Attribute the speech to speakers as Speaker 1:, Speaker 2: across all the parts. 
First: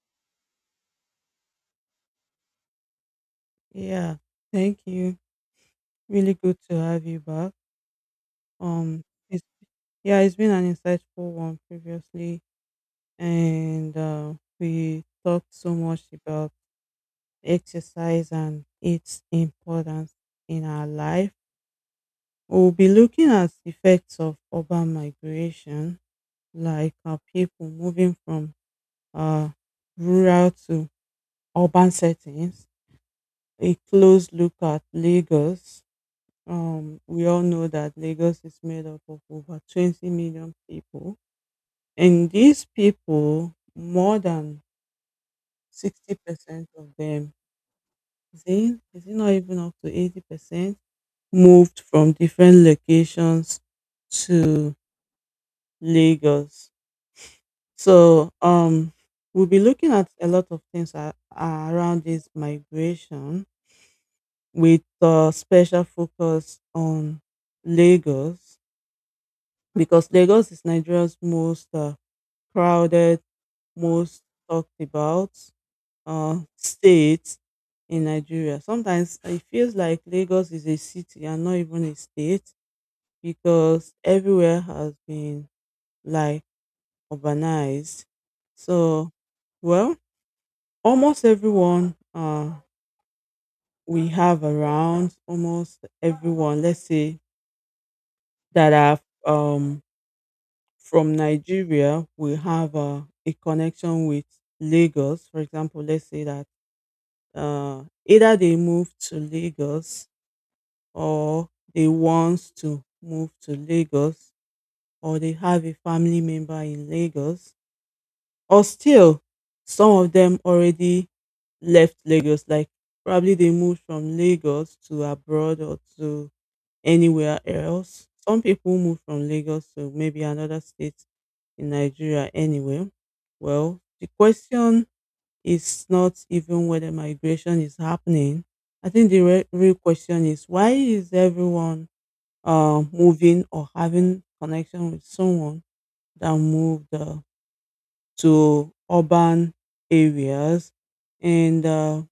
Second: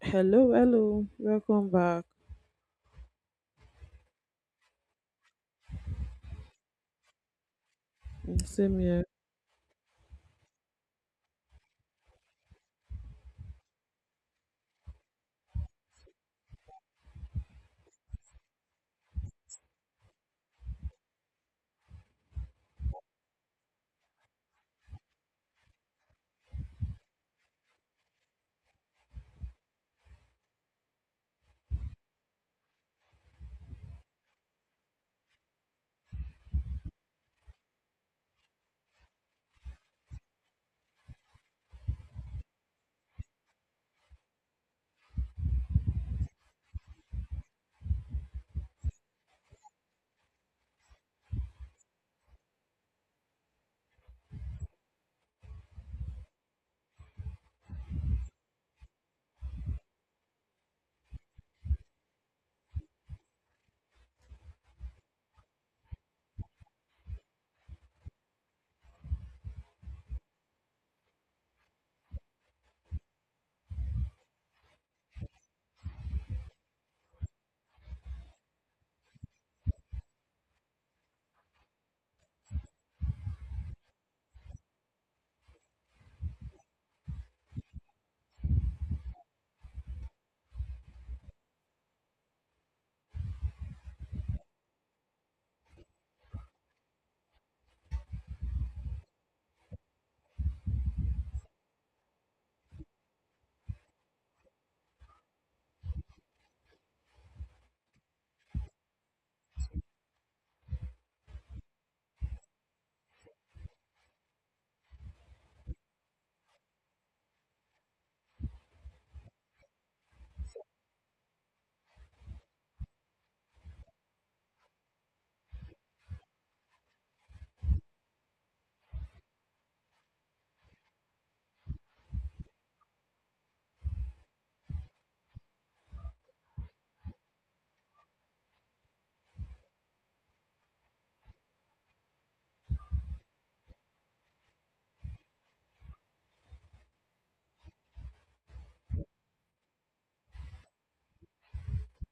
Speaker 1: Hello, hello. Welcome back.
Speaker 2: Yeah, thank you. Really good to have you back.
Speaker 1: Mm, same
Speaker 2: Um,
Speaker 1: here.
Speaker 2: it's yeah, it's been an insightful one previously, and we talked so much about exercise and its importance in our life. We'll be looking at effects of urban migration, like people moving from uh, rural to urban settings. A close look at Lagos. We all know that Lagos is made up of over 20 million people, and these people, more than 60% of them, is it not even up to 80%, moved from different locations to Lagos. So, we'll be looking at a lot of things around this migration with a special focus on Lagos because Lagos is Nigeria's most crowded, most talked about state in Nigeria. Sometimes it feels like Lagos is a city and not even a state because everywhere has been like urbanized. So, well, almost everyone we have around, almost everyone, let's say that are um, from Nigeria, we have a connection with Lagos. For example, let's say that either they move to Lagos or they want to move to Lagos or they have a family member in Lagos, or still some of them already left Lagos, like probably they moved from Lagos to abroad or to anywhere else. Some people move from Lagos to maybe another state in Nigeria anyway. Well, the question it's not even whether migration is happening. I think the real question is why is everyone moving or having connection with someone that moved to urban areas and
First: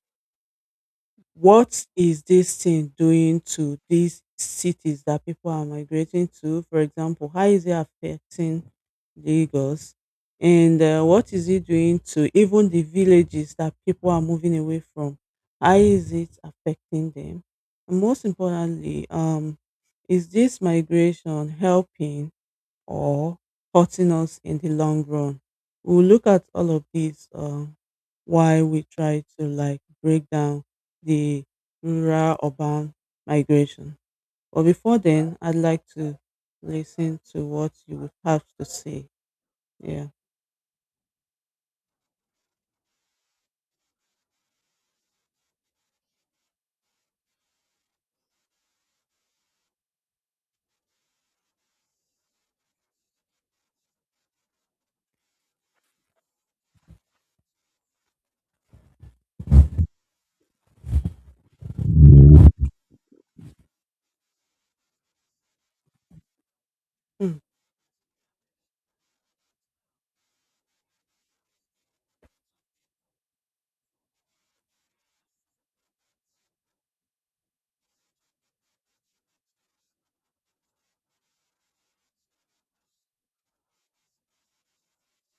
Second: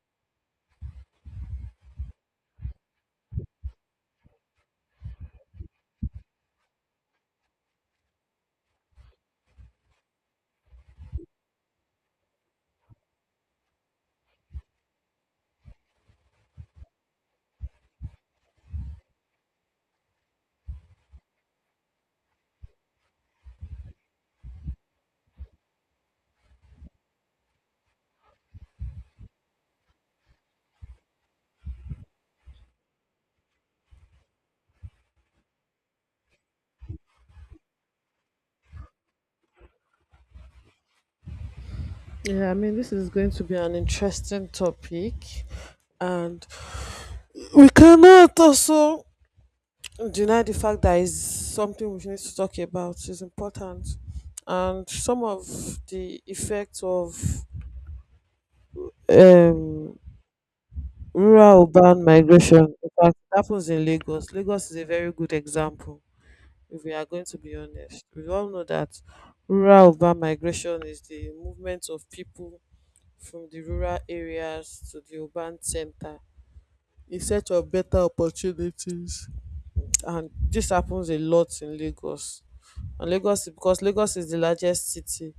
Speaker 2: what is this thing doing to these cities that people are migrating to? For example, how is it affecting Lagos? And what is it doing to even the villages that people are moving away from? How is it affecting them? And most importantly, is this migration helping or hurting us in the long run. We'll look at all of these while we try to like break down the rural urban migration. But before then, I'd like to listen to what you would have to say. Yeah.
Speaker 1: Yeah, I mean, this is going to be an interesting topic, and we cannot also deny the fact that it's something we need to talk about. It's important, and some of the effects of um, rural urban migration. In fact, it happens in Lagos. Lagos is a very good example. If we are going
Speaker 2: Hmm.
Speaker 1: to be honest, we all know that rural urban migration is the movement of people from the rural areas to the urban center in search of better opportunities. And this happens a lot in Lagos. And Lagos because Lagos is the largest city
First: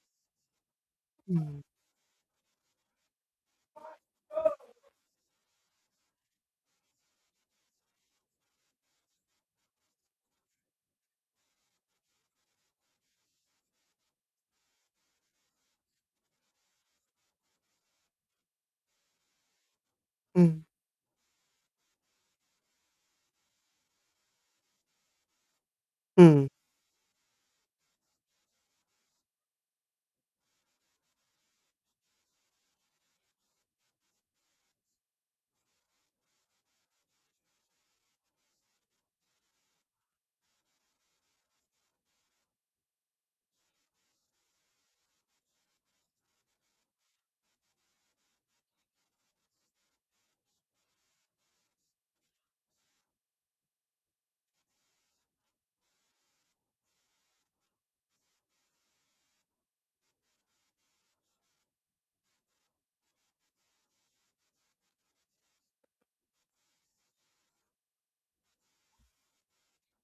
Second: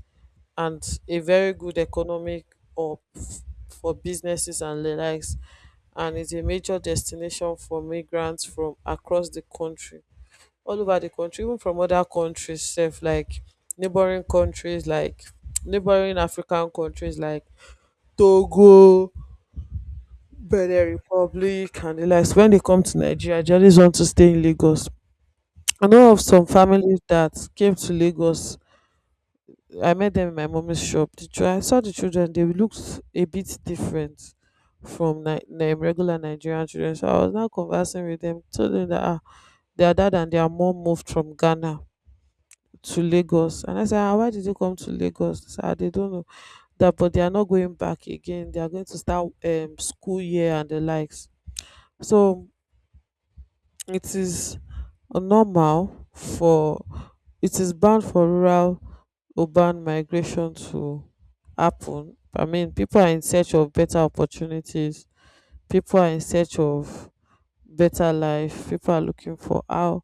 Speaker 1: and a very
Speaker 2: Hmm.
Speaker 1: good economic hub for businesses and the likes and is a major destination for migrants from across the country, all over the country, even from other countries self like neighboring countries like neighboring African countries like Togo,
Speaker 2: Hmm.
Speaker 1: But the Republic and the likes. When they come to Nigeria, they always want to stay in Lagos. I know of
Speaker 2: Hmm.
Speaker 1: some families that came to Lagos. I met them in my mommy's shop. I saw the children; they looked a bit different from regular Nigerian children. So I was now conversing with them, told them that ah, their dad and their mom moved from Ghana to Lagos. And I said, ah, why did you come to Lagos? They said, ah, they don't know that, but they are not going back again. They are going to start school year and the likes. So it is normal for it is bound for rural urban migration to happen. I mean, people are in search of better opportunities. People are in search of better life. People are looking for how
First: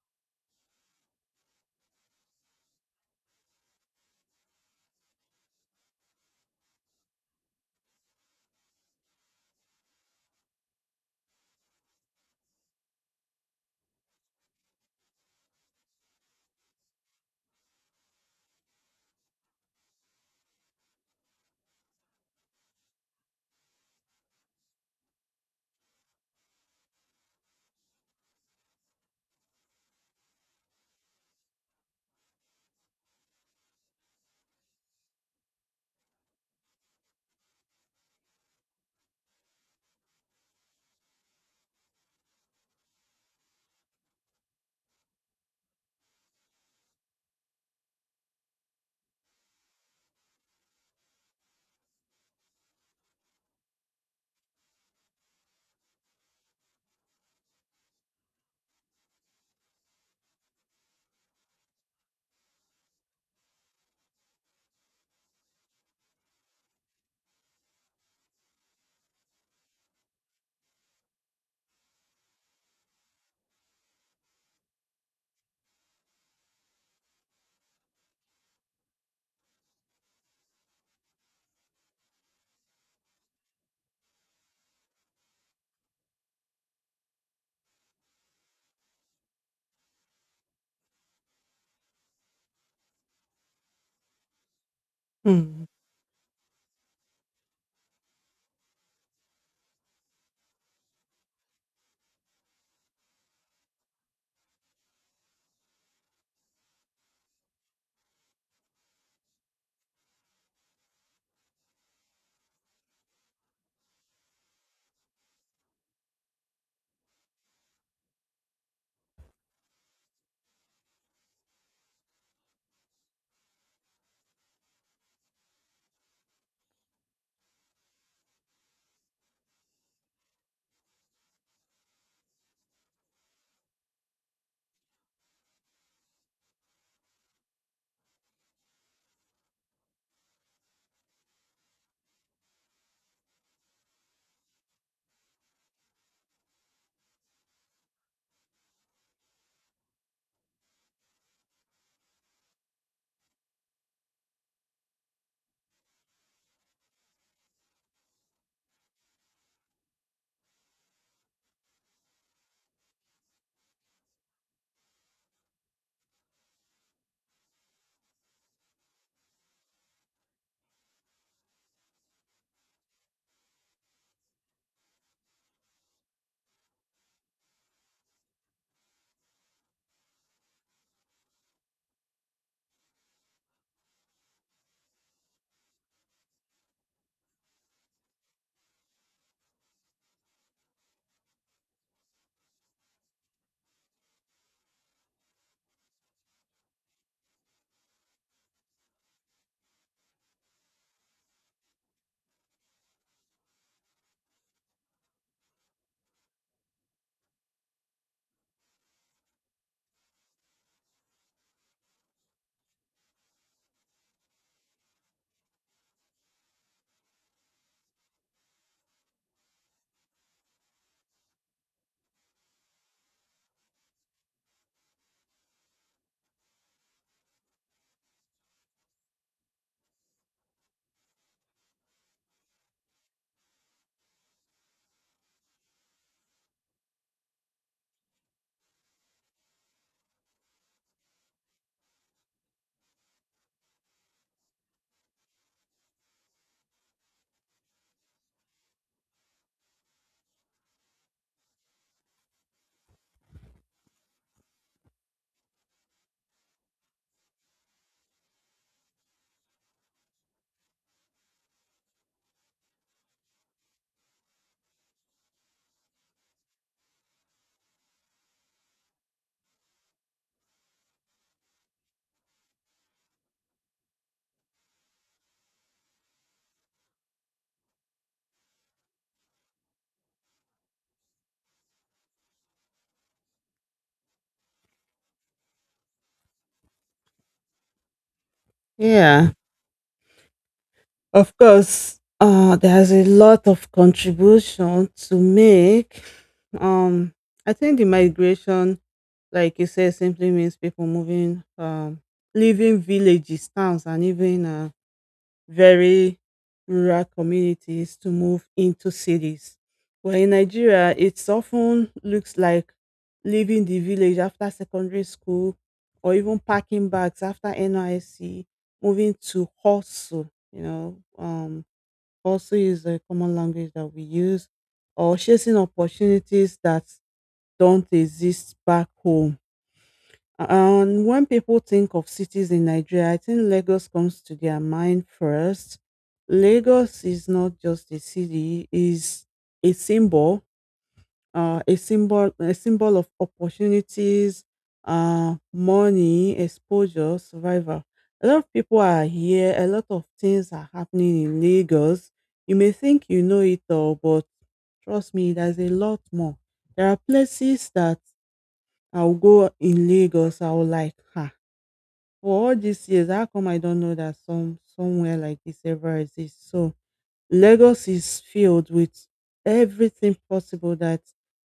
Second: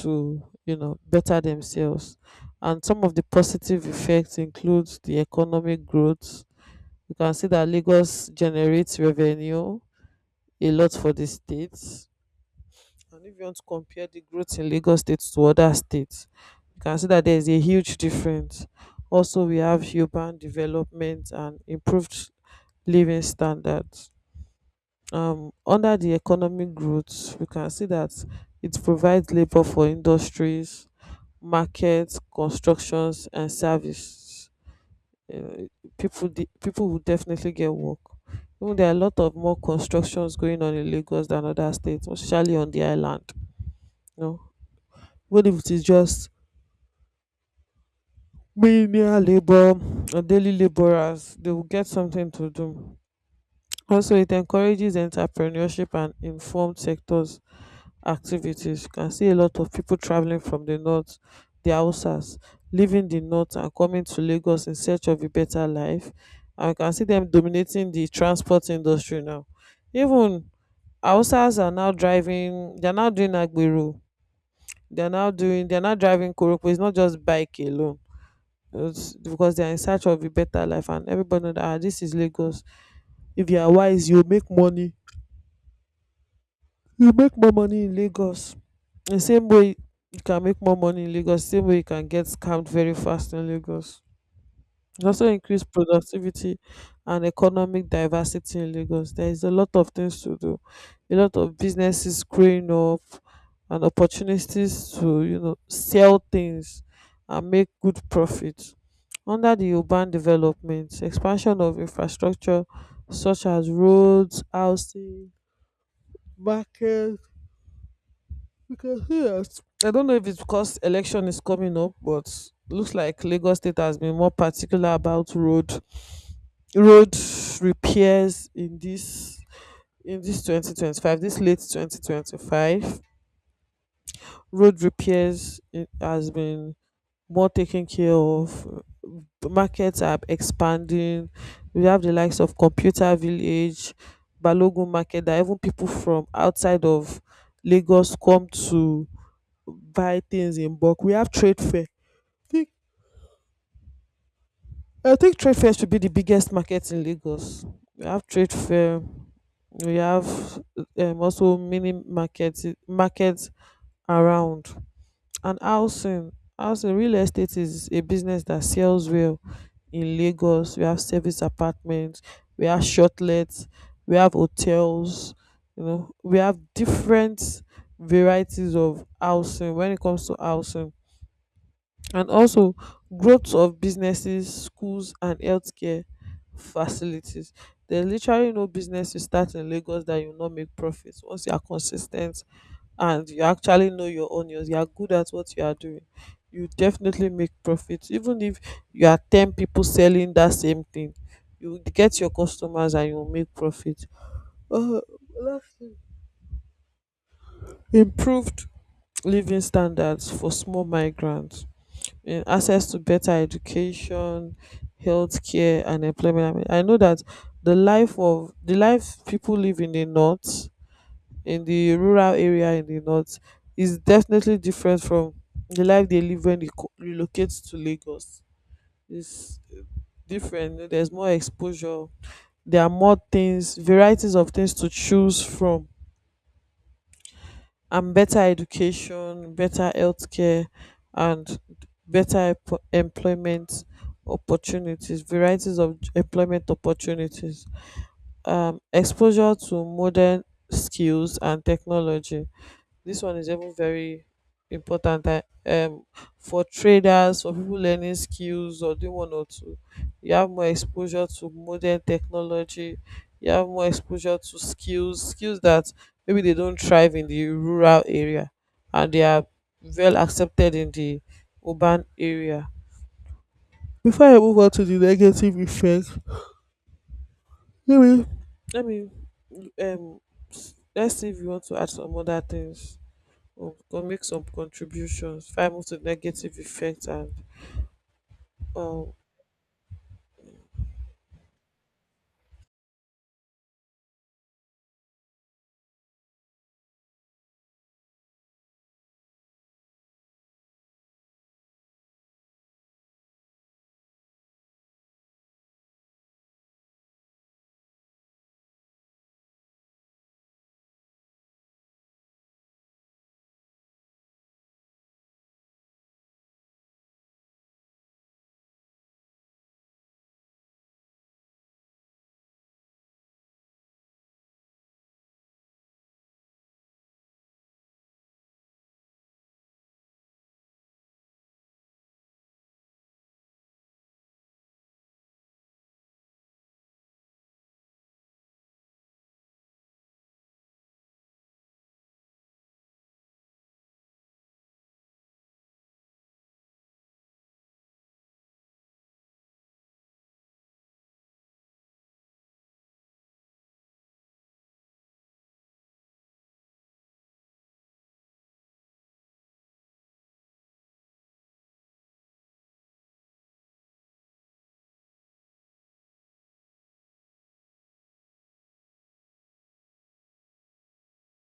Speaker 1: to, you know, better themselves. And some of the positive effects include the economic growth. You can see that Lagos generates revenue a lot for the states. And if you want to compare the growth in Lagos State to other states, you can see that there is a huge difference. Also, we have urban development and improved living standards. Under the economic growth, we can see that it provides labor for industries, markets, constructions, and service. Uh, people, people will definitely get work. Even there are a lot of more constructions going on in Lagos than other states, especially on the island. No. What if it is just menial labor or daily laborers? They will get something to do. Also, it encourages entrepreneurship and informed sectors activities. You can see a lot of people traveling from the north, the Hausas, leaving the north and coming to Lagos in search of a better life. And you can see them dominating the transport industry now. Even Hausas are now driving, they're now doing Agbero, they're now driving Koroko. It's not just bike alone, it's because they are in search of a better life and everybody know that ah this is Lagos. If you are wise you make money, you make more money in Lagos. The same way you can make more money in Lagos, same way you can get scammed very fast in Lagos. It also increase
Speaker 2: Hmm.
Speaker 1: productivity and economic diversity in Lagos. There is a lot of things to do, a lot of businesses growing up, and opportunities to you know sell things and make good profit. Under the urban development, expansion of infrastructure such as roads, housing, markets. We can see that. I don't know if it's because election is coming up, but looks like Lagos State has been more particular about road repairs in this 2025, this late 2025 road repairs it has been more taken care of. The markets are expanding, we have the likes of computer village, Balogun market that even people from outside of Lagos come to buy things in bulk. We have trade fair. I think I think trade fair should be the biggest market in Lagos. We have trade fair, we have also mini markets around. And housing real estate is a business that sells well in Lagos. We have service apartments, we have shortlets, we have hotels, you know, we have different varieties of housing when it comes to housing. And also, growth of businesses, schools and healthcare facilities. There's literally no business you start in Lagos that you will not make profits once you are consistent and you actually know your onions, you are good at what you are doing. You definitely make profits even if you are 10 people selling that same thing, you will get your customers and you will make profit. Uh, improved living standards for small migrants in access to better education, healthcare, and employment. I mean, I know that the life people live in the north, in the rural area in the north, is definitely different from the life they live when they relocate to Lagos. It's different. There's more exposure. There are more things, varieties of things to choose from, and better education, better healthcare, and employment opportunities, varieties of employment opportunities, exposure to modern skills and technology. This one is even very important, for traders, for people learning skills or doing one or two, you have more exposure to modern technology, you have more exposure to skills that maybe they don't thrive in the rural area and they are well accepted in the urban area. Before I move on to the negative effect, let me let me um let's see if you want to add some other things or make some contributions if I move to negative effect and um
Speaker 2: Yeah. Of course, there's a lot of contribution to make. Um, I think the migration, like you said, simply means people moving, leaving villages, towns, and even very rural communities to move into cities. Well, in Nigeria, it's often looks like leaving the village after secondary school or even packing bags after NYC, moving to hustle is a common language that we use, or chasing opportunities that don't exist back home. And when people think of cities in Nigeria, I think Lagos comes to their mind first. Lagos is not just a city, is a symbol, a symbol of opportunities, money, exposure, survival. A lot of people are here. A lot of things are happening in Lagos. You may think you know it all, but trust me, there's a lot more. There are places that I'll go in Lagos. I'll like, ha, for all these years, how come I don't know that somewhere like this ever exists? So Lagos is filled with everything possible that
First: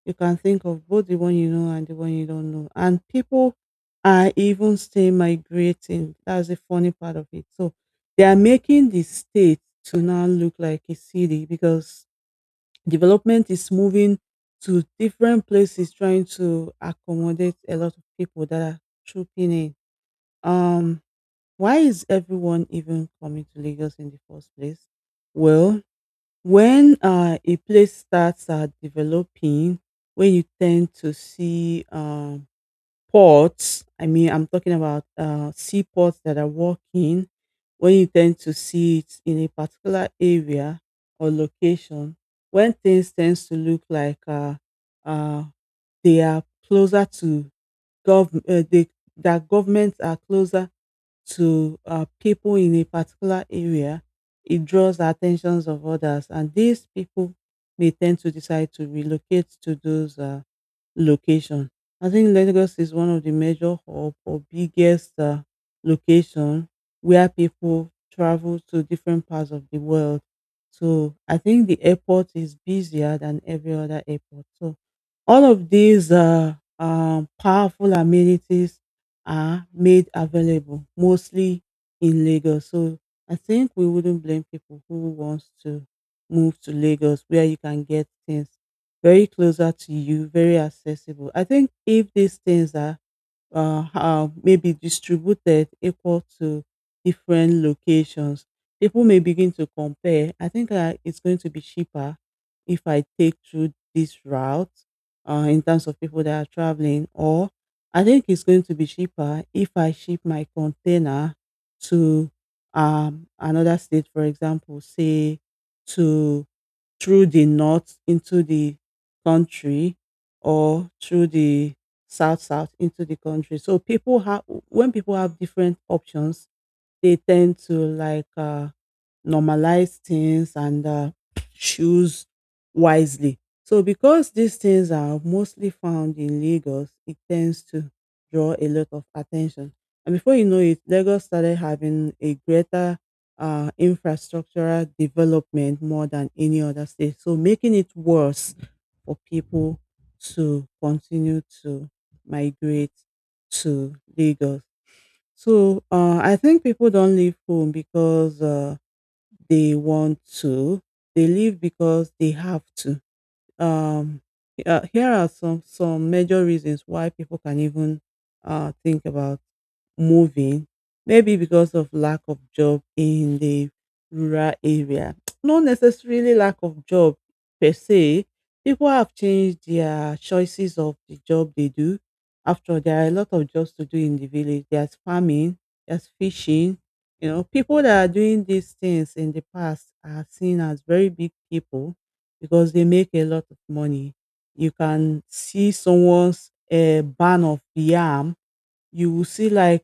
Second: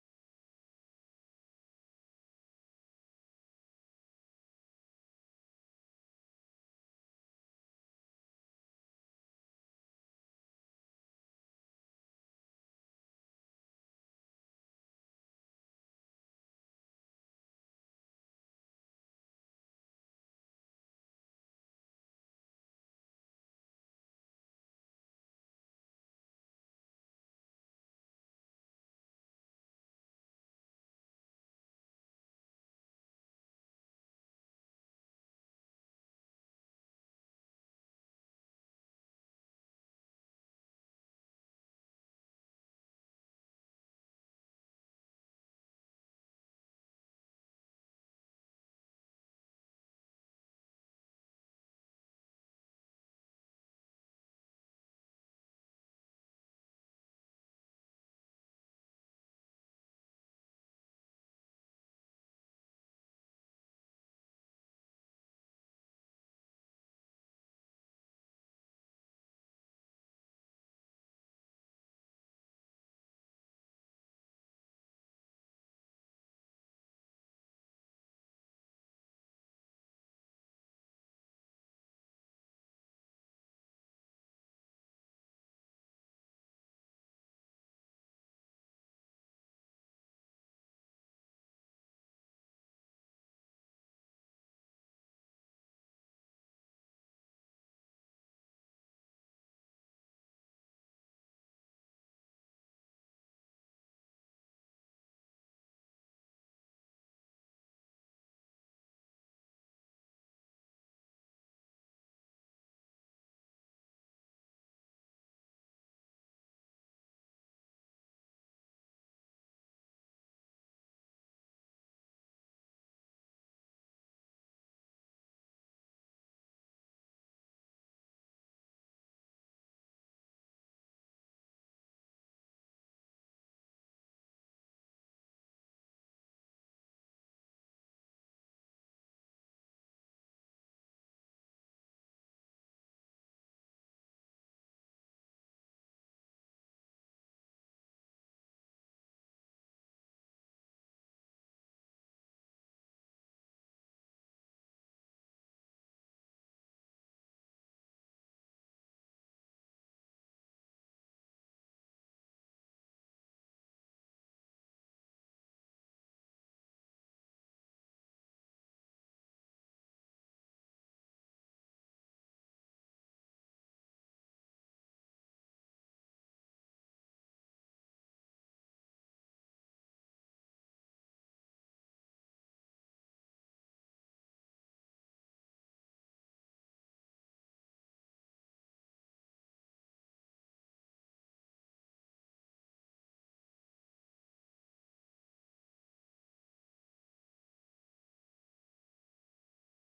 Speaker 2: you can think of, both the one you know and the one you don't know. And people are even still migrating. That's the funny part of it. So they are making the state to now look like a city because development is moving to different places trying to accommodate a lot of people that are trooping in. Um why is everyone even coming to Lagos in the first place? Well, when a place starts developing, when you tend to see ports, I mean, I'm talking about seaports that are working, when you tend to see it in a particular area or location, when things tends to look like uh, they are closer to gov, uh, they, that governments are closer to people in a particular area, it draws the attentions of others, and these people may tend to decide to relocate to those location. I think Lagos is one of the major hub or biggest location where people travel to different parts of the world. So I think the airport is busier than every other airport. So all of these powerful amenities are made available mostly in Lagos. So I think we wouldn't blame people who wants to move to Lagos where you can get things very closer to you, very accessible. I think if these things are maybe distributed equal to different locations, people may begin to compare. I think it's going to be cheaper if I take through this route in terms of people that are traveling, or I think it's going to be cheaper if I ship my container to another state, for example, say to through the north into the country or through the south into the country. So people have when people have different options, they tend to like normalize things and choose wisely. So, because these things are mostly found in Lagos, it tends to draw a lot of attention. And before you know it, Lagos started having a greater infrastructural development more than any other state. So, making it worse for people to continue to migrate to Lagos. So I think people don't leave home because they want to. They leave because they have to. um, Here are some major reasons why people can even think about moving. Maybe because of lack of job in the rural area. Not necessarily lack of job per se. People have changed their choices of the job they do. After all, there are a lot of jobs to do in the village. There's farming, there's fishing. You know, people that are doing these things in the past are seen as very big people because they make a lot of money. You can see someone's barn of yam, you will see like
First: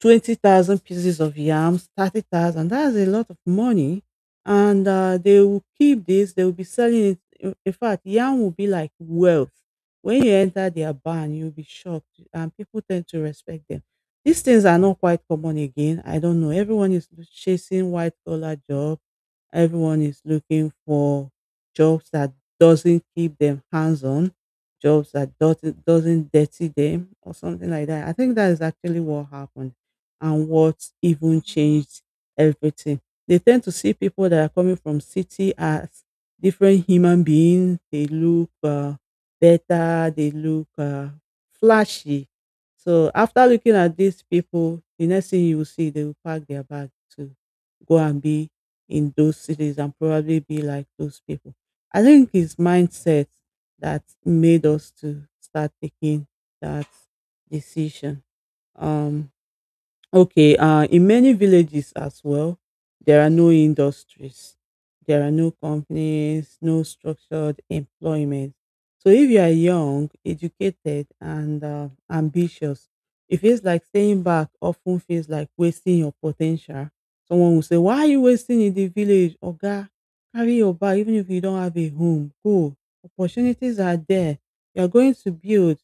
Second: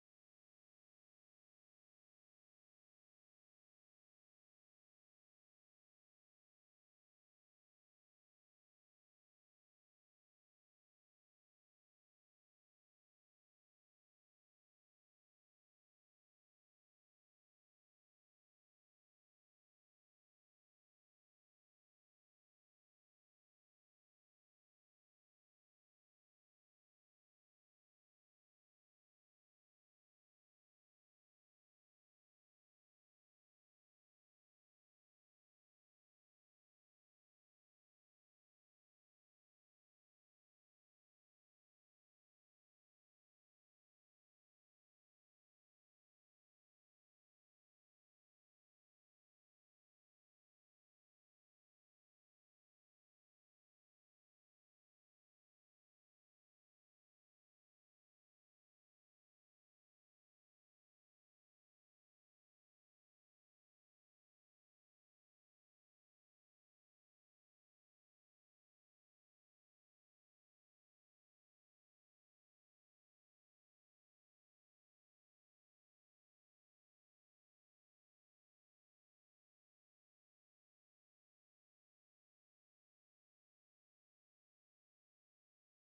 Speaker 2: 20,000 pieces of yams, 30,000. That's a lot of money. And they will keep this, they will be selling it. In fact, yam will be like wealth. When you enter their barn, you'll be shocked, and people tend to respect them. These things are not quite common again. I don't know. Everyone is chasing white collar job. Everyone is looking for jobs that doesn't keep them hands on, jobs that doesn't dirty them or something like that. I think that is actually what happened and what even changed everything. They tend to see people that are coming from city as different human beings. They look better. They look flashy. So after looking at these people, the next thing you will see, they will pack their bag to go and be in those cities and probably be like those people. I think it's mindset that made us to start taking that decision. Um, Okay, in many villages as well, there are no industries, there are no companies, no structured employment. So if you are young, educated, and ambitious, it feels like staying back often feels like wasting your potential. Someone will say, "Why are you wasting in the village? Oga, carry your bag, even if you don't have a home. Go. Opportunities are there. You are going to build."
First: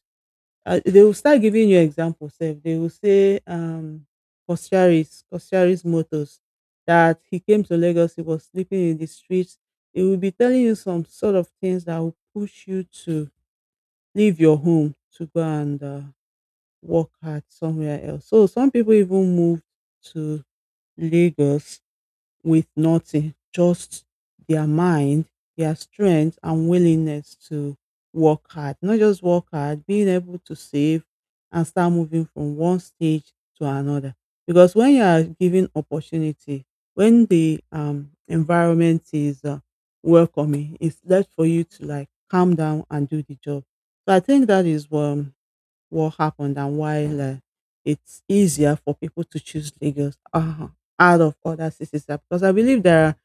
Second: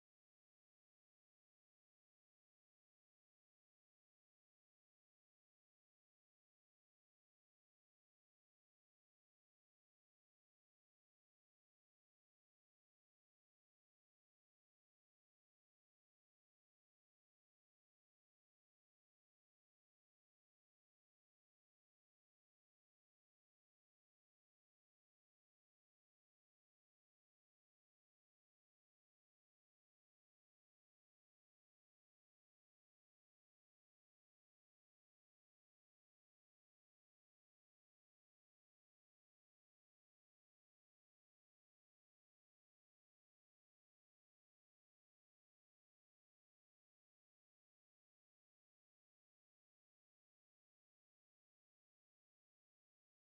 Speaker 2: They will start giving you examples. Sef they will say Kosciaris, Kosciaris Motors, that he came to Lagos, he was sleeping in the streets. He will be telling you some sort of things that will push you to leave your home to go and work hard somewhere else. So some people even move to Lagos with nothing, just their mind, their strength and willingness to work hard. Not just work hard, being able to save and start moving from one stage to another. Because when you are given opportunity, when the environment is welcoming, it's left for you to like calm down and do the job. So I think that is what happened and why like, it's easier for people to choose Lagos out of other cities. Because I believe there are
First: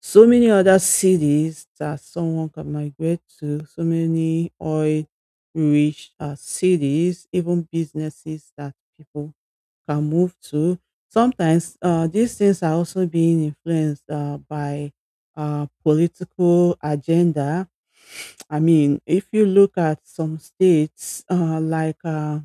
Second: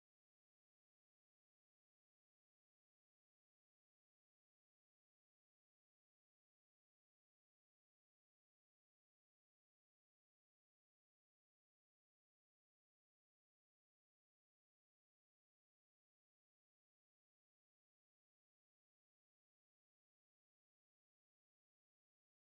Speaker 2: so many other cities that someone can migrate to, so many oil rich cities, even businesses that people can move to. Sometimes these things are also being influenced by political agenda. I mean, if you look at some states uh, like uh,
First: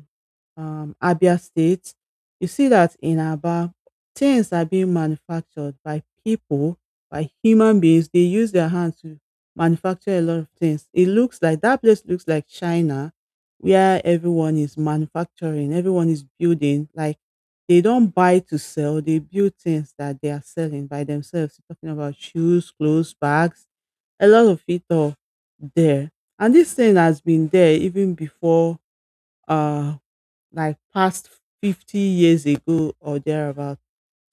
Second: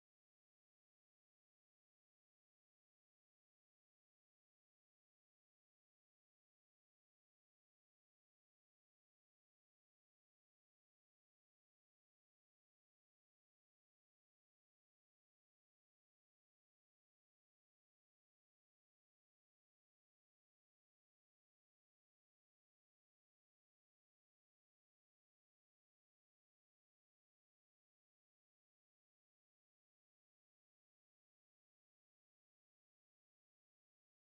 Speaker 2: um, Abia State, you see that in Aba, things are being manufactured by people, by human beings. They use their hands to manufacture a lot of things. It looks like that place looks like China, where everyone is manufacturing, everyone is building. Like they don't buy to sell, they build things that they are selling by themselves. Talking about shoes, clothes, bags, a lot of it all there. And this thing has been there even before uh like past 50 years ago or thereabout.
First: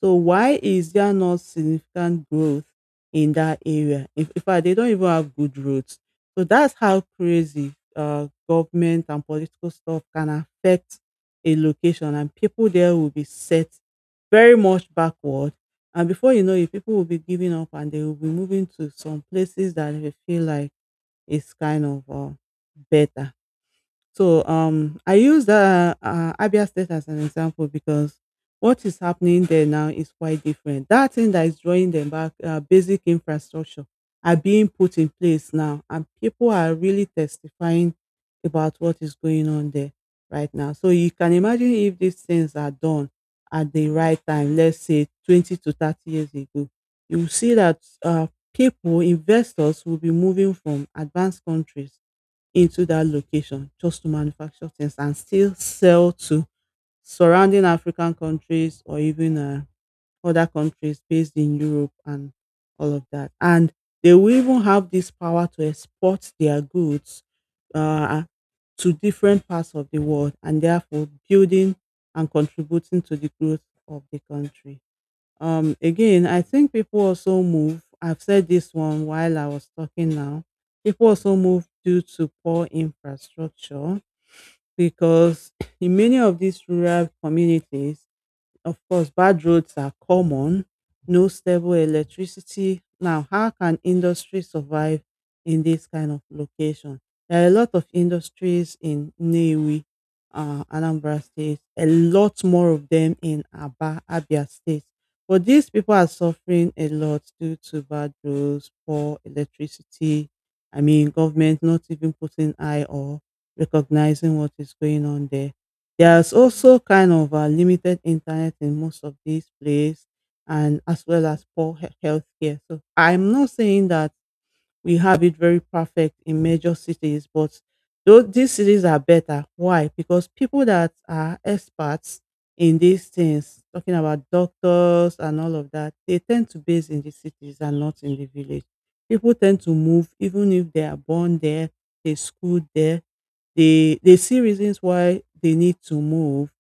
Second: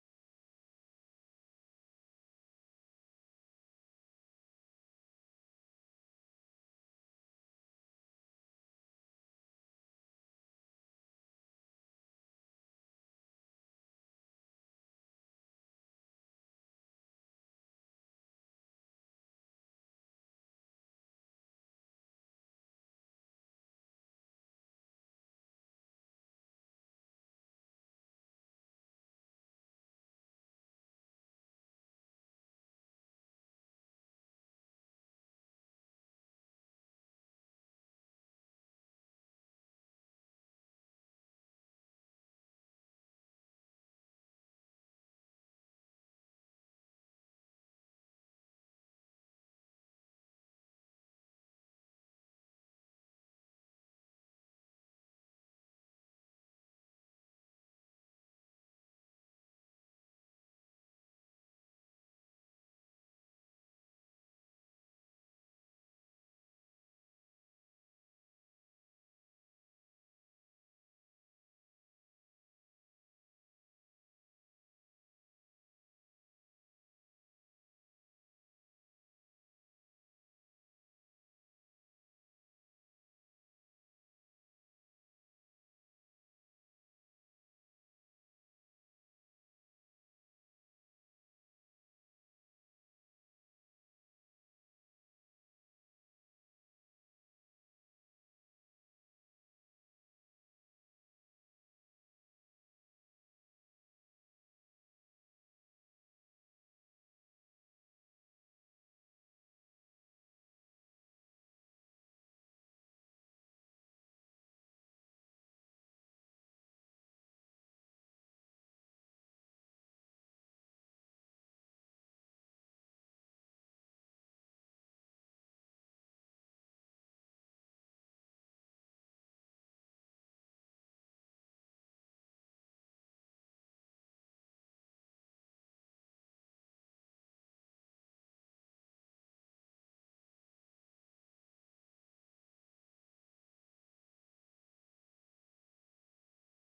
Speaker 2: So why is there not significant growth in that area? In fact, they don't even have good roads. So that's how crazy government and political stuff can affect a location, and people there will be set very much backward. And before you know it, people will be giving up and they will be moving to some places that they feel like is kind of better. So I use Abia State as an example because what is happening there now is quite different. That thing that is drawing them back, basic infrastructure, are being put in place now, and people are really testifying about what is going on there right now. So you can imagine if these things are done at the right time, let's say 20 to 30 years ago, you will see that uh, people, investors, will be moving from advanced countries into that location just to manufacture things and still sell to surrounding African countries or even other countries based in Europe and all of that. And they will even have this power to export their goods uh, to different parts of the world and therefore building and contributing to the growth of the country. Again, I think people also move. I've said this one while I was talking now. People also move due to poor infrastructure because in many of these rural communities, of course, bad roads are common, no stable electricity. Now, how can industry survive in this kind of location? There are a lot of industries in Newi, Anambra State, a lot more of them in Aba, Abia State. But these people are suffering a lot due to bad roads, poor electricity. I mean, government not even putting eye or recognizing what is going on There's also kind of a limited internet in most of these places, and as well as poor health care. So I'm not saying that we have it very perfect in major cities, but though these cities are better. Why? Because people that are experts in these things, talking about doctors and all of that, they tend to base in the cities and not in the village. People tend to move even if they are born there, they school there, they see reasons why they need to move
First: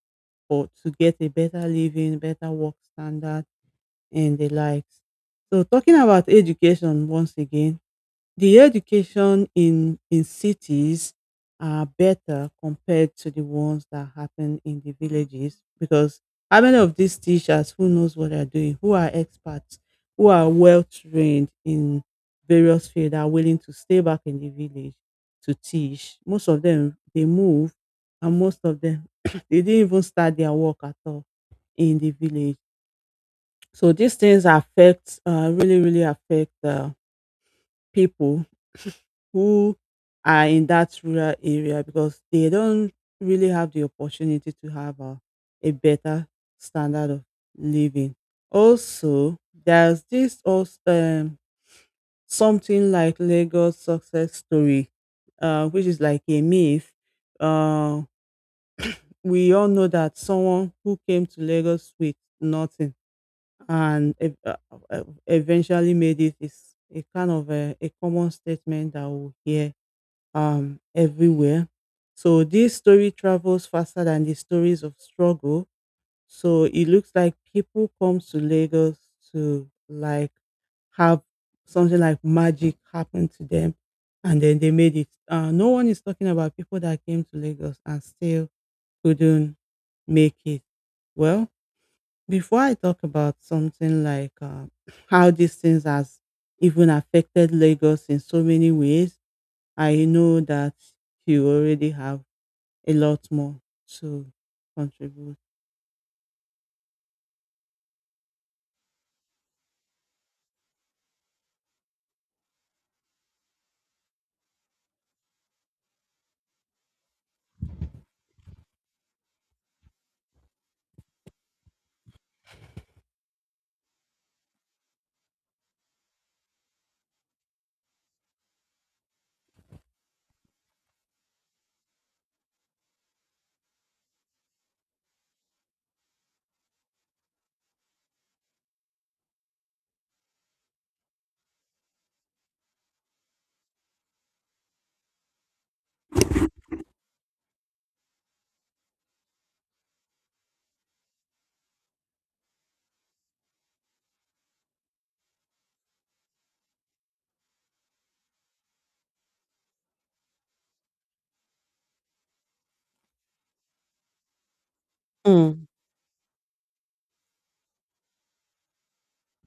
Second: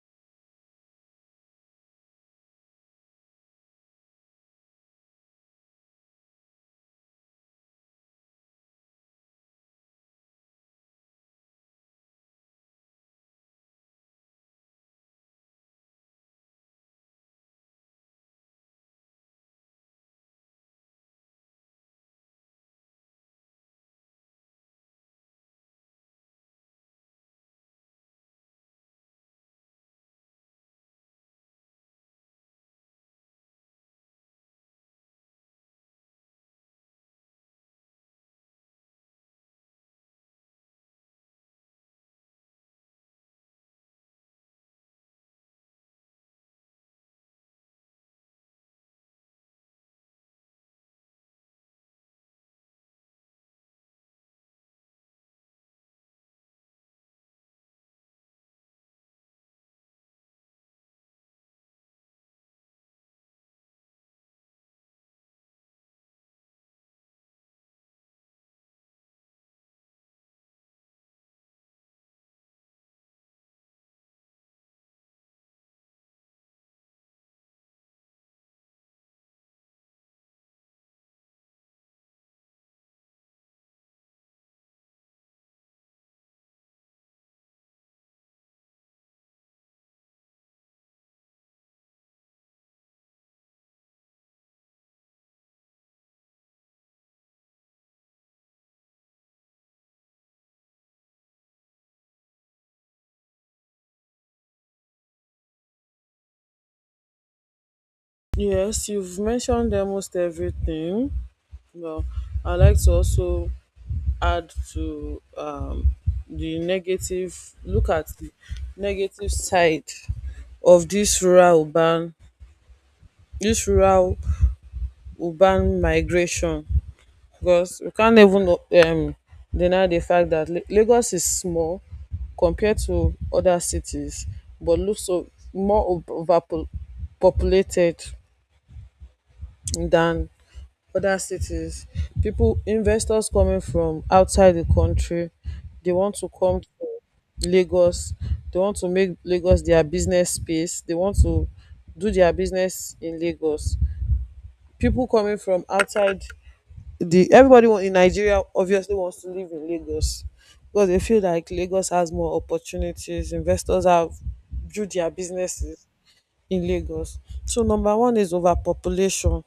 Speaker 2: or to get a better living, better work standard and the likes. So talking about education once again, the education in cities are better compared to the ones that happen in the villages because how many of these teachers who knows what they're doing, who are experts, who are well trained in various fields are willing to stay back in the village to teach. Most of them they move and most of them they didn't even start their work at all in the village. So these things affect really affect people who are in that rural area because they don't really have the opportunity to have a better standard of living. Also, there's this also, something like Lagos success story, which is like a myth. Uh, we all know that someone who came to Lagos with nothing and eventually made it is a kind of a common statement that we hear everywhere. So this story travels faster than the stories of struggle. So it looks like people come to Lagos to like have something like magic happen to them, and then they made it. No one is talking about people that came to Lagos and still couldn't make it. Well, before I talk about something like how these things has even affected Lagos in so many ways, I know that you already have a lot more to contribute.
Speaker 1: yes you've mentioned almost everything. Well, I like to also add to the negative, look at the negative side of this rural urban migration because we can't even um, deny the fact that Lagos is small compared to other cities, but looks so more overpopulated than other cities. People, investors coming from outside the country, they want to come to Lagos. They want to make Lagos their business space. They want to do their business in Lagos. People coming from outside the everybody in Nigeria obviously wants to live in Lagos because they feel like Lagos has more opportunities. Investors have drew their
Speaker 2: Mm,
Speaker 1: businesses in Lagos. So number one is overpopulation.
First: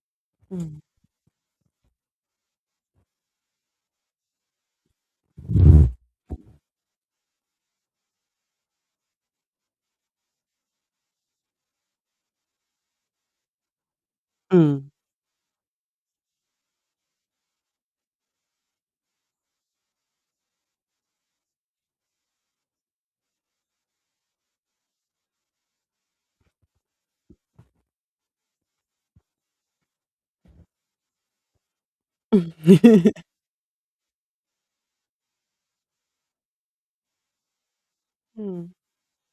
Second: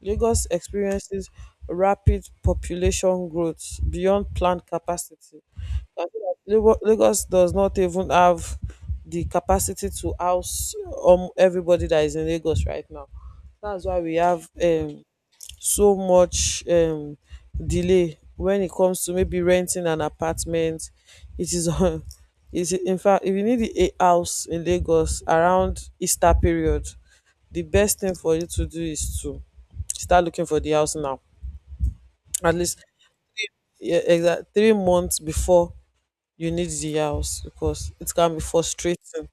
Speaker 1: Lagos
Speaker 2: mm,
Speaker 1: experiences rapid population growth beyond planned capacity. I feel like Lagos does not even have the capacity to house everybody that is in Lagos right now. That's why we have
Speaker 2: mm,
Speaker 1: so much delay when it comes to maybe renting an apartment. It is on is in fact if you need a house in Lagos around Easter period, the best thing for you to do is to start looking for the house now. At least yeah, exact 3 months before you need the house because it can be
Speaker 2: mm,
Speaker 1: frustrating.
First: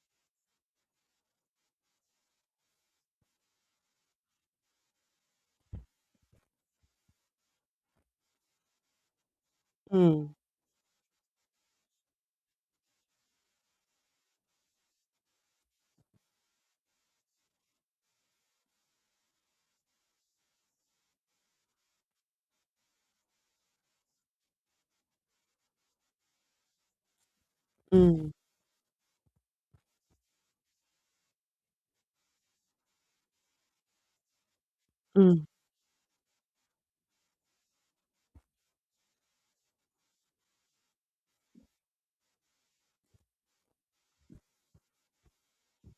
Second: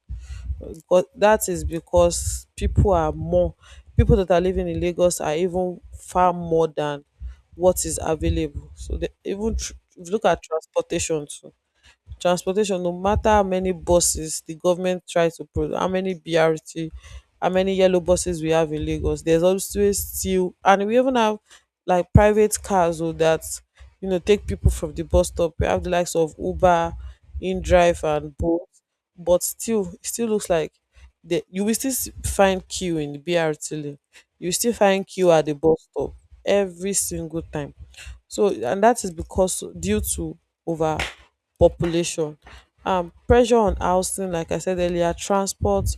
Speaker 1: Because that is because people that are living in Lagos are even far more than what is available. So the even look
Speaker 2: mm,
Speaker 1: at transportation too. Transportation, no matter how many buses the government tries to produce, how many BRT, how many yellow buses we have in Lagos, there's always still, and we even have like private cars or that you know take people from the bus stop. We have the likes of Uber, InDrive,
Speaker 2: mm,
Speaker 1: and Bolt, but still it still looks like you will still find queue in the BRT lane. You will still find queue
Speaker 2: mm.
Speaker 1: at the bus stop every single time. So and that is because due to overpopulation, pressure on housing, like I said earlier, transport,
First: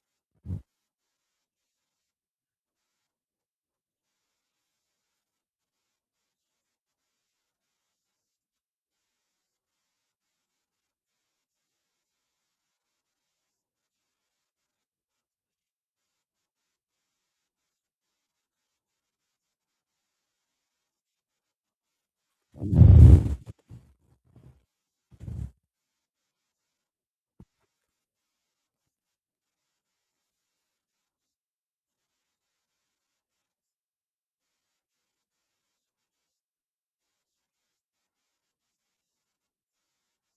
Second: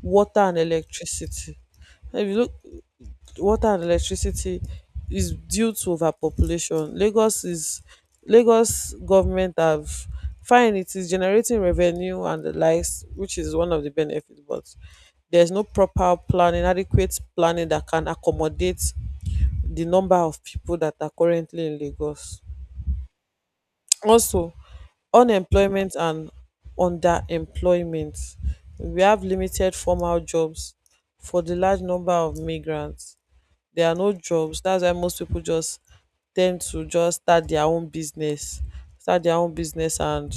Speaker 1: water and electricity. If you look water and electricity is due to overpopulation. Lagos government have fine it is generating revenue and the likes, which is one of the benefits, but there's no proper planning, adequate planning that can accommodate the number of people that are currently in Lagos. Also, unemployment and underemployment. We have limited formal jobs for the large number of migrants. There are no jobs. That's why most people just tend to just start their own business, start their own business and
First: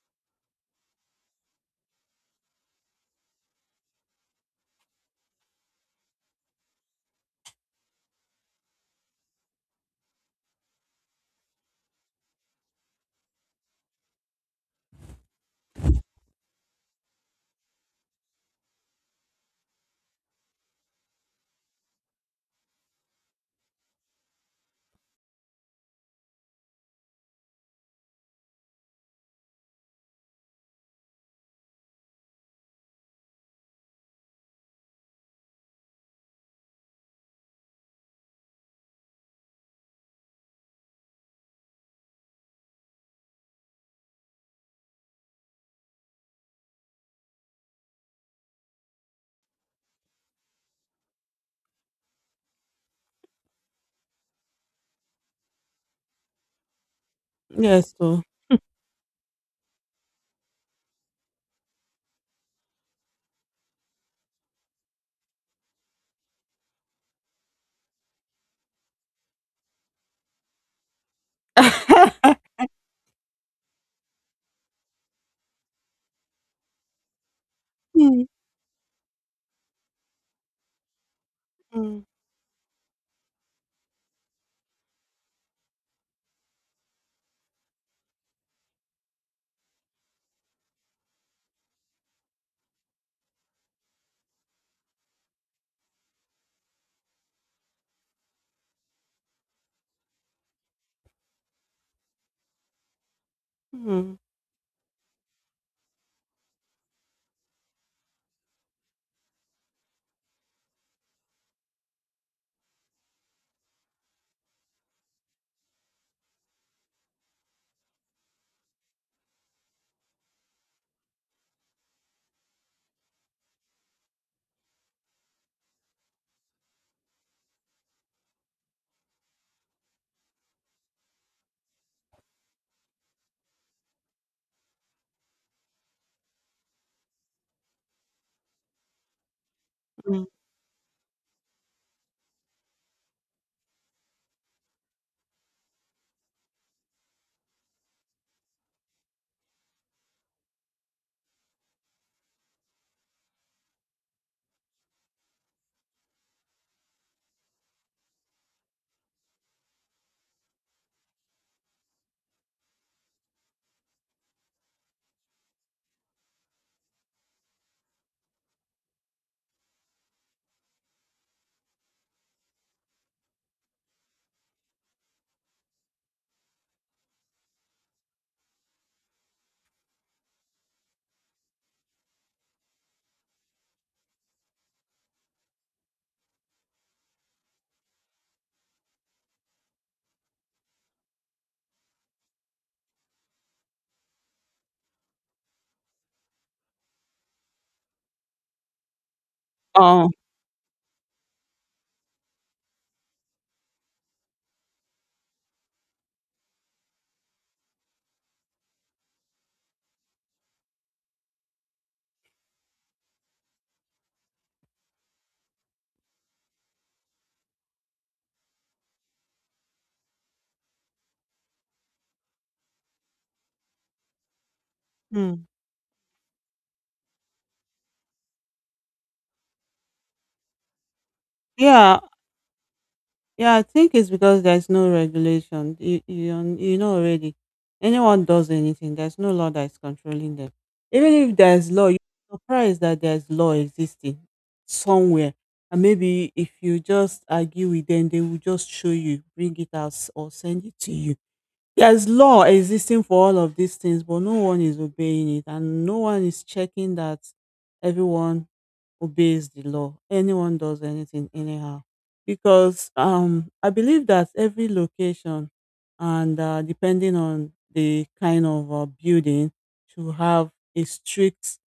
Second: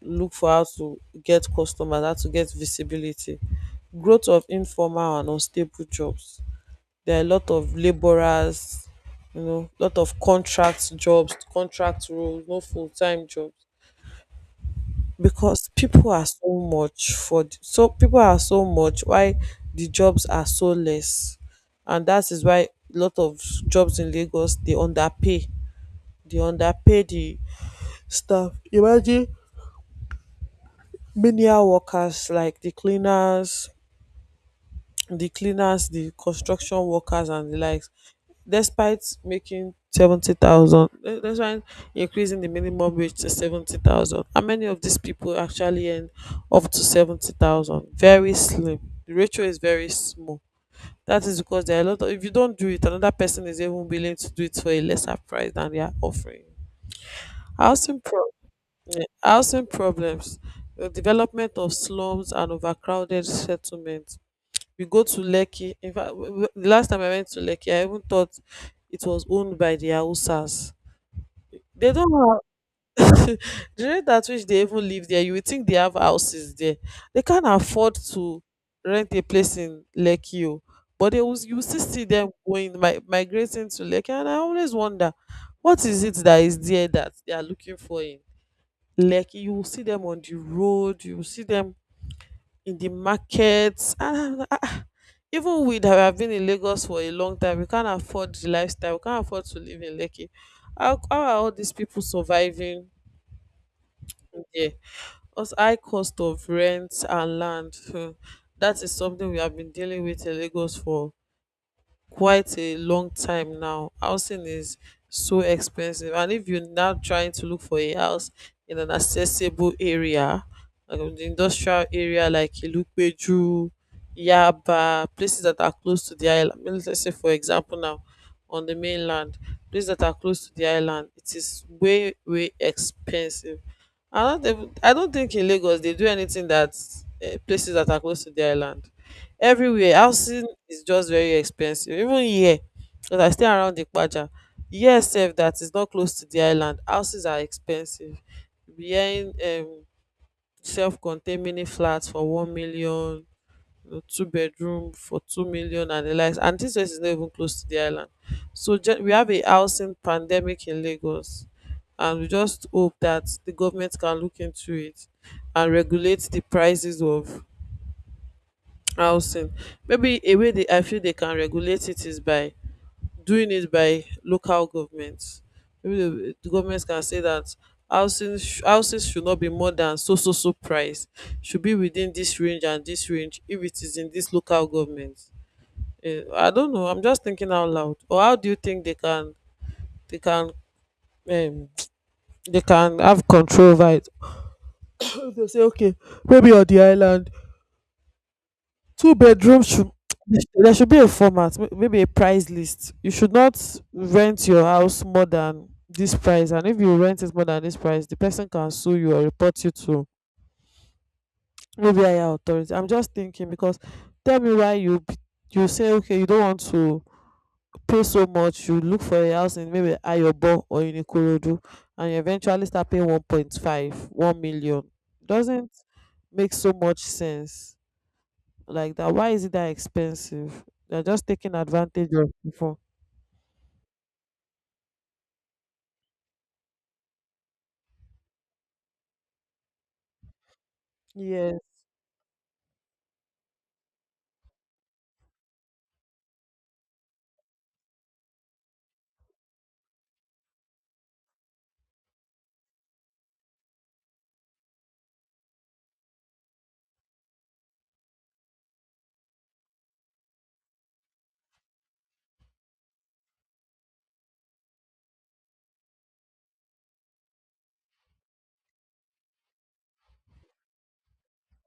Speaker 1: look for how to get customers, how to get visibility. Growth of informal and unstable jobs. There are a lot of laborers, you know, lot of contract jobs, contract roles, no full time jobs. Because people are so much for so people are so much why the jobs are so less, and that is why a lot of jobs in Lagos they underpay, they underpay the staff. Imagine menial workers like the cleaners, the construction workers and the likes. Despite making 70,000, despite increasing the minimum wage to 70,000, how many of these people actually earn up to 70,000? Very slim. The ratio is very small. That is because there are a lot of, if you don't do it, another person is even willing to do it for a lesser price than they are offering.
Speaker 2: Yes,
Speaker 1: Housing,
Speaker 2: so.
Speaker 1: housing problems, the development of slums and overcrowded settlements. We go to Lekki. In fact, the last time I went to Lekki, I even thought it was owned by the Hausas. They don't have the rate at which they even live there. You would think they have houses there. They can't afford
Speaker 2: mm,
Speaker 1: to rent a place in Lekki o, but they will. You will still
Speaker 2: mm,
Speaker 1: see them migrating to Lekki, and I always wonder what is it that is there that they are looking for in Lekki. You will see them on the road, you will see them in the markets. And I, "Ah, even we that have been in Lagos for a long time, we can't afford the lifestyle. We can't afford to live in Lekki. How are all these people surviving
Speaker 2: mm,
Speaker 1: in there? Because high cost of rent and land. That is something we have been dealing with in Lagos for quite a long time now. Housing is so expensive, and if you're now trying to look for a house in an accessible area, like in the industrial area like Ilupeju, Yaba, places that are close to the island. Mean, let's say, for example, now on the mainland, places that are close to the island, it is way expensive. I don't, I don't think in Lagos they do anything that places that are close to the island, everywhere
Speaker 2: mm.
Speaker 1: housing is just very expensive, even here, because I stay around Ikpaja. Here sef, that is not close to the island. Houses are expensive. You be hearing self-contained mini flats for 1,000,000, you know, two bedroom for 2,000,000 and the likes, and this place is not even close to the island. So we have a housing pandemic in Lagos, and we just hope that the government can look into it and regulate the prices of housing. Maybe a way they, I feel they can regulate it is by doing it by local governments. Maybe the government can say that houses should not be more than so so so price, should be within this range and this range if it is in this local government. Eh, I don't know, I'm just thinking out loud. Or how do you think they can, they can um, they can have control over it? They say okay, maybe on the island two bedrooms should,
Speaker 2: Oh,
Speaker 1: there should be a format, maybe a price list. You should not rent your house more than this price, and if you rent it more than this price the person can sue you or report you to maybe higher authority. I'm just thinking, because tell me why you say okay, you don't want to pay so much, you look for a house in maybe Ayobo or in Ikorodu, and you eventually start paying 1.5, 1,000,000.
Speaker 2: mm.
Speaker 1: Doesn't make so much sense like that. Why is it that expensive? They're just taking
Speaker 2: Yeah.
Speaker 1: advantage of people.
Speaker 2: Yeah, I think it's because there's no regulation. You know already. Anyone does anything, there's no law that's controlling them. Even if
Speaker 1: Yes,
Speaker 2: there's law, you're surprised that there's law existing somewhere. And maybe if you just argue with them, they will just show you, bring it out, or send it to you. There's law existing for all of these things, but no one is obeying it, and no one is checking that everyone obeys the law. Anyone does anything anyhow, because I believe that every location, and depending on the kind of building, should have a strict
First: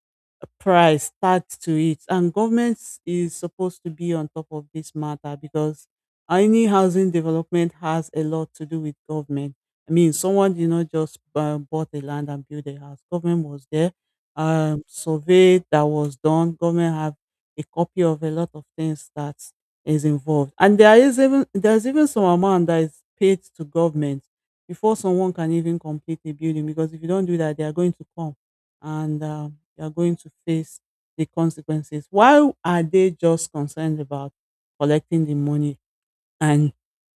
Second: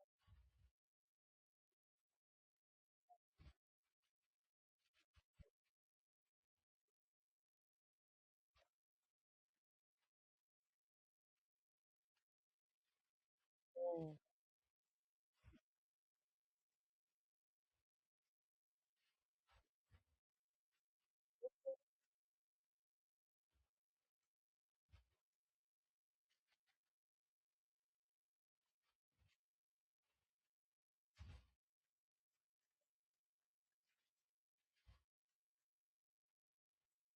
Speaker 2: price tagged to it, and government is supposed to be on top of this matter because any housing development has a lot to do with government. I mean, someone did not just bought the land and built a house. Government was there. Survey that was done. Government have a copy of a lot of things that is involved, and there's even some amount that is paid to government before someone can even complete a building. Because if you don't do that, they are going to come, and you are going to face the consequences. Why are they just concerned about collecting the money and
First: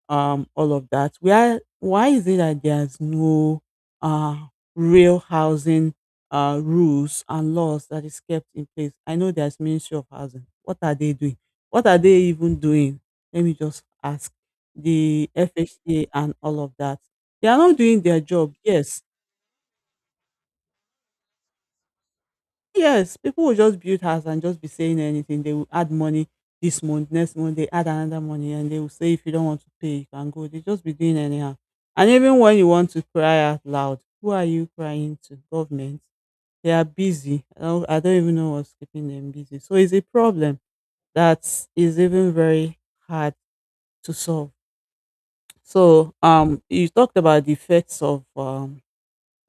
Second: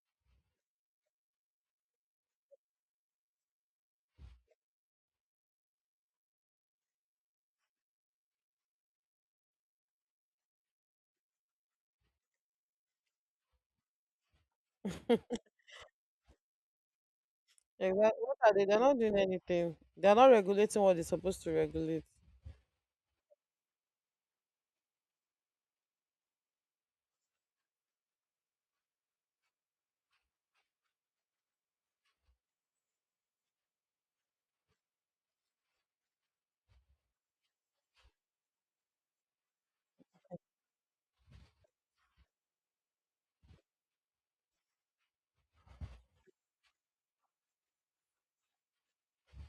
Speaker 2: all of that. Where why is it that there's no uh real housing rules and laws that is kept in place? I know there's ministry of housing. What are they doing? What are they even doing? Let me just ask the FHA and all of that. They are not doing their
Speaker 1: exactly. What
Speaker 2: job.
Speaker 1: are they? They're not
Speaker 2: Yes.
Speaker 1: doing anything. They're not regulating what they're supposed to regulate.
Speaker 2: Yes, people will just build house and just be saying anything. They will add money this month, next month they add another money and they will say if you don't want to pay, you can go. They just be doing anyhow. And even when you want to cry out loud, who are you crying to? Government. They are busy. I don't even know what's keeping them busy. So it's a problem that is even very hard to solve. So you talked about the effects of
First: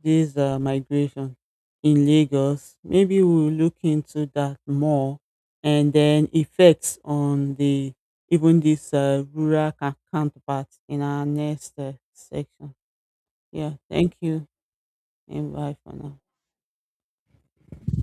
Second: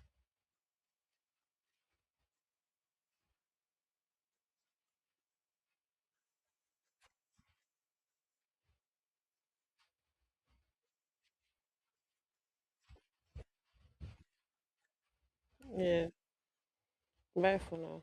Speaker 2: this migration in Lagos. Maybe we'll look into that more and then effects on the even this rural counterparts in our next section. Yeah, thank you and bye for
Speaker 1: Yeah.
Speaker 2: now.
Speaker 1: Bye for now.